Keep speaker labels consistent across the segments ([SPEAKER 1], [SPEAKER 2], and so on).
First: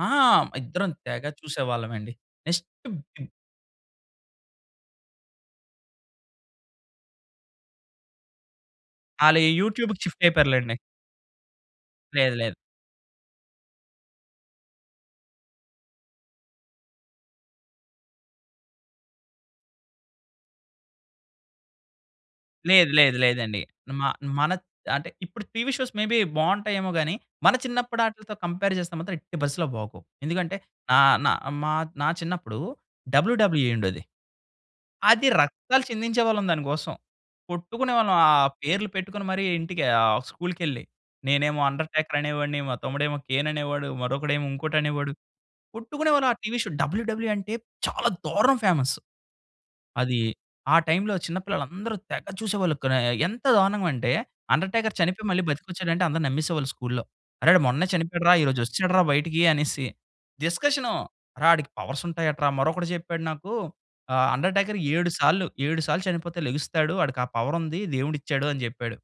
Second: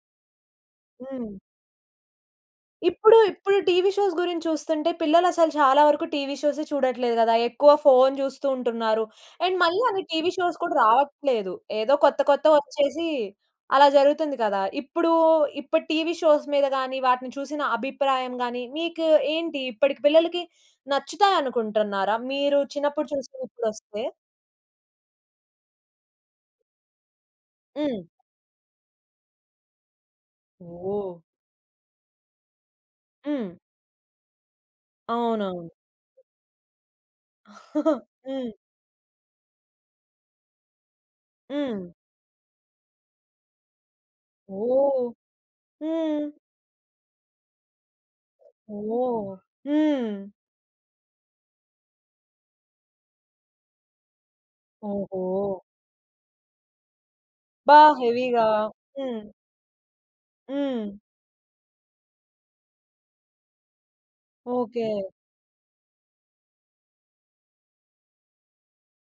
[SPEAKER 1] ఆ! ఇద్దరం తెగ
[SPEAKER 2] హ్మ్.
[SPEAKER 1] చూసేవాళ్ళమండి. నెక్స్ట్
[SPEAKER 2] ఇప్పుడు ఇప్పుడు టీవీ షోస్ గురించి చూస్తుంటే, పిల్లలసలు చాలా వరకు టీవీ షోసే చూడట్లేదు కదా! ఎక్కువ ఫోన్ చూస్తూ ఉంటున్నారు.
[SPEAKER 1] ఆళ్ళు
[SPEAKER 2] అండ్ మళ్ళీ
[SPEAKER 1] యూట్యూబ్‌కి
[SPEAKER 2] అవి
[SPEAKER 1] షిఫ్ట్
[SPEAKER 2] టీవీ
[SPEAKER 1] అయిపోయారు
[SPEAKER 2] షోస్ కూడా
[SPEAKER 1] లెండి.
[SPEAKER 2] రావట్లేదు. ఏదో కొత్త
[SPEAKER 1] లేదు
[SPEAKER 2] కొత్తవి
[SPEAKER 1] లేదు.
[SPEAKER 2] వచ్చేసి అలా జరుగుతుంది కదా! ఇప్పుడు, ఇప్పటి టీవీ షోస్ మీద గాని, వాటిని చూసిన అభిప్రాయం గాని మీకు ఏంటి? ఇప్పటికి పిల్లలకి నచ్చుతాయనుకుంటున్నారా? మీరు
[SPEAKER 1] లేదు
[SPEAKER 2] చిన్నప్పుడు
[SPEAKER 1] లేదు.
[SPEAKER 2] చూసినవి
[SPEAKER 1] లేదండి.
[SPEAKER 2] ఇప్పుడొస్తే?
[SPEAKER 1] మా మనత్ అంటే ఇప్పుడు టీవీ షోస్ మే బి బాగుంటాయేమో గాని, మన చిన్నప్పటి
[SPEAKER 2] హ్మ్.
[SPEAKER 1] వాటితో కంపేర్ చేస్తే, మాత్రం ఎట్టి పరిస్థితిలో బాగోవు. ఎందుకంటే నా
[SPEAKER 2] ఓహ్!
[SPEAKER 1] నా మా నా చిన్నప్పుడు
[SPEAKER 2] హ్మ్.
[SPEAKER 1] డబల్యుడబల్యుఈ ఉండేది. అది
[SPEAKER 2] అవునవును.
[SPEAKER 1] రక్తాలు చిందించేవాళ్ళం దానికోసం. కొట్టుకునేవాళ్ళం ఆ
[SPEAKER 2] హ్మ్.
[SPEAKER 1] పేర్లు పెట్టుకొని మరి ఇంటికి, ఆహ్, స్కూల్‌కెళ్ళి. నేనేమో
[SPEAKER 2] హ్మ్.
[SPEAKER 1] 'అండర్టేకర్' అనేవాడిని, మా తమ్ముడేమో 'కేన్' అనేవాడు, మరొకడేమో
[SPEAKER 2] ఓహ్!
[SPEAKER 1] ఇంకోటనేవాడు, కొట్టుకునేవాళ్ళం.
[SPEAKER 2] హ్మ్.
[SPEAKER 1] ఆ టీవీ షో డబల్యుడబల్యుఈ అంటే చాలా దారుణం ఫేమస్.
[SPEAKER 2] ఓహ్! హ్మ్.
[SPEAKER 1] అది ఆ టైమ్‌లో చిన్న పిల్లలందరూ తెగ చూసేవాళ్ళు. క ఎంత దారుణంగా అంటే 'అండర్టేకర్' చనిపోయి, మళ్ళీ
[SPEAKER 2] ఓహో!
[SPEAKER 1] బ్రతికొచ్చాడంటే అందరూ నమ్మేసేవాళ్ళు స్కూల్‌లో. "అరే!
[SPEAKER 2] బా
[SPEAKER 1] మొన్నే చనిపోయాడు రా! ఈ
[SPEAKER 2] హెవీగా
[SPEAKER 1] రోజు వచ్చాడు రా
[SPEAKER 2] హ్మ్.
[SPEAKER 1] బయటికి" అనేసి
[SPEAKER 2] హ్మ్.
[SPEAKER 1] డిస్కషను. అరె, వాడికి పవర్స్ ఉంటాయటరా మరొకడు చెప్పాడు నాకు ఆహ్, "అండర్టేకర్
[SPEAKER 2] ఓకే.
[SPEAKER 1] 7 సార్లు 7 సార్లు చనిపోతే లేగుస్తాడు! వాడికా పవర్ ఉంది. దేవుడిచ్చాడు" అని చెప్పాడు.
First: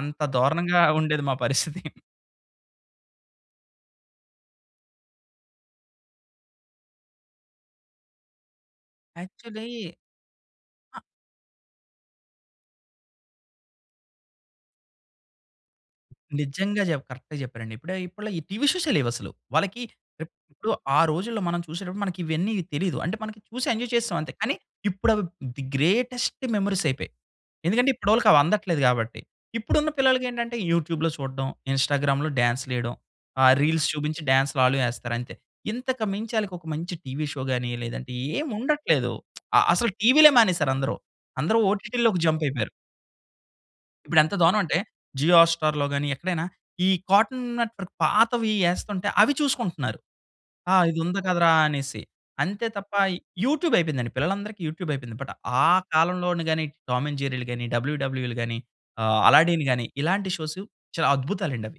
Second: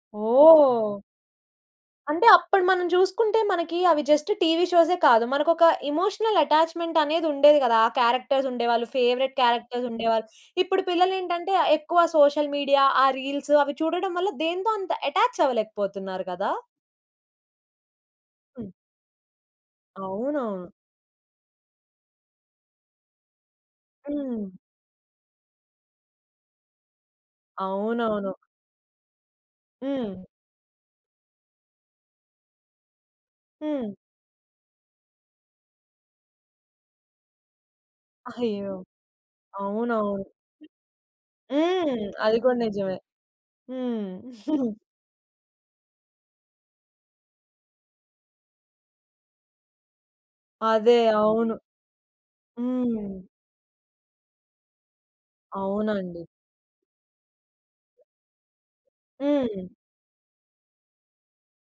[SPEAKER 1] అంత దారుణంగా
[SPEAKER 2] ఓహ్!
[SPEAKER 1] ఉండేది మా పరిస్థితి.
[SPEAKER 2] అంటే అప్పుడు మనం చూసుకుంటే, మనకి అవి జస్ట్ టీవీ షోసే ఏ కాదు. మనకొక ఎమోషనల్ అటాచ్‌మెంట్ అనేదుండేది కదా! ఆ క్యారెక్టర్స్ ఉండేవాళ్ళు. ఫేవరైట్
[SPEAKER 1] యాక్చువల్లీ
[SPEAKER 2] క్యారెక్టర్స్ ఉండేవాళ్ళు. ఇప్పుడు పిల్లలేంటంటే ఆహ్, ఎక్కువ సోషల్ మీడియా, ఆ రీల్స్ అవి చూడడం వల్ల, దేనితో అంత అటాచ్ అవ్వలేకపోతున్నారు కదా!
[SPEAKER 1] నిజంగా చెప్ కరెక్ట్‌గా చెప్పారండి. ఇప్పుడే ఇప్పడిలో ఈ
[SPEAKER 2] హ్మ్.
[SPEAKER 1] షోసే లేవసలు. వాళ్ళకి
[SPEAKER 2] అవునవును.
[SPEAKER 1] ఇప్పుడు ఆ రోజుల్లో మనం చూసేటప్పుడు మనకి ఇవన్నీ తెలీదు. అంటే మనం చూసి ఎంజాయ్ చేసాం అంతే.
[SPEAKER 2] హ్మ్.
[SPEAKER 1] కానీ ఇప్పుడు అవి ది గ్రేటెస్ట్ మెమోరీస్ అయిపోయాయి. ఎందుకంటే ఇప్పుడోళ్ళకి
[SPEAKER 2] అవునవును.
[SPEAKER 1] అవి అందట్లేదు కాబట్టి. ఇప్పుడున్న
[SPEAKER 2] హ్మ్.
[SPEAKER 1] పిల్లలకేంటంటే యూట్యూబ్‌లో చూడడం, ఇన్‌స్టాగ్రామ్‌లో డాన్స్‌లు వేయడం, ఆ
[SPEAKER 2] హ్మ్.
[SPEAKER 1] రీల్స్ చూపించి, డాన్సులు ఆళ్ళూ వేస్తారు అంతే. ఇంతకు మించి వాళ్ళకి ఒక మంచి టీవి షో గాని, లేదంటే
[SPEAKER 2] అయ్యో!
[SPEAKER 1] ఏముండట్లేదు. ఆహ్, అసలు
[SPEAKER 2] అవునవును.
[SPEAKER 1] టీవీలే మానేసారందరు. అందరూ
[SPEAKER 2] హ్మ్.
[SPEAKER 1] ఓటీటీలోకి
[SPEAKER 2] అది
[SPEAKER 1] జంప్
[SPEAKER 2] కూడా
[SPEAKER 1] అయిపోయారు.
[SPEAKER 2] నిజమే. హ్మ్.
[SPEAKER 1] ఇప్పుడెంత దారుణం అంటే జియో హాట్‌స్టార్‌లో గాని, ఎక్కడైనా ఈ కార్టూన్ నెట్‌వర్క్ పాతవి వేస్తుంటే, అవి చూసుకుంటున్నారు. ఆహ్,
[SPEAKER 2] అదే.
[SPEAKER 1] "ఇది ఉంది కదరా!"
[SPEAKER 2] అవును.
[SPEAKER 1] అనేసి. అంతే తప్ప
[SPEAKER 2] హ్మ్.
[SPEAKER 1] యూట్యూబ్ అయిపోయిందండి, పిల్లలందరికీ యూట్యూబ్ అయిపోయింది. బట్ ఆ
[SPEAKER 2] అవునండి.
[SPEAKER 1] కాలంలోని గాని టామ్ అండ్ జెర్రీలు గాని, డబల్యూడబల్యూఈలు గాని, ఆహ్, అలాడిన్
[SPEAKER 2] హ్మ్.
[SPEAKER 1] గాని ఇలాంటి షోస్ చాలా అద్భుతాలండవి.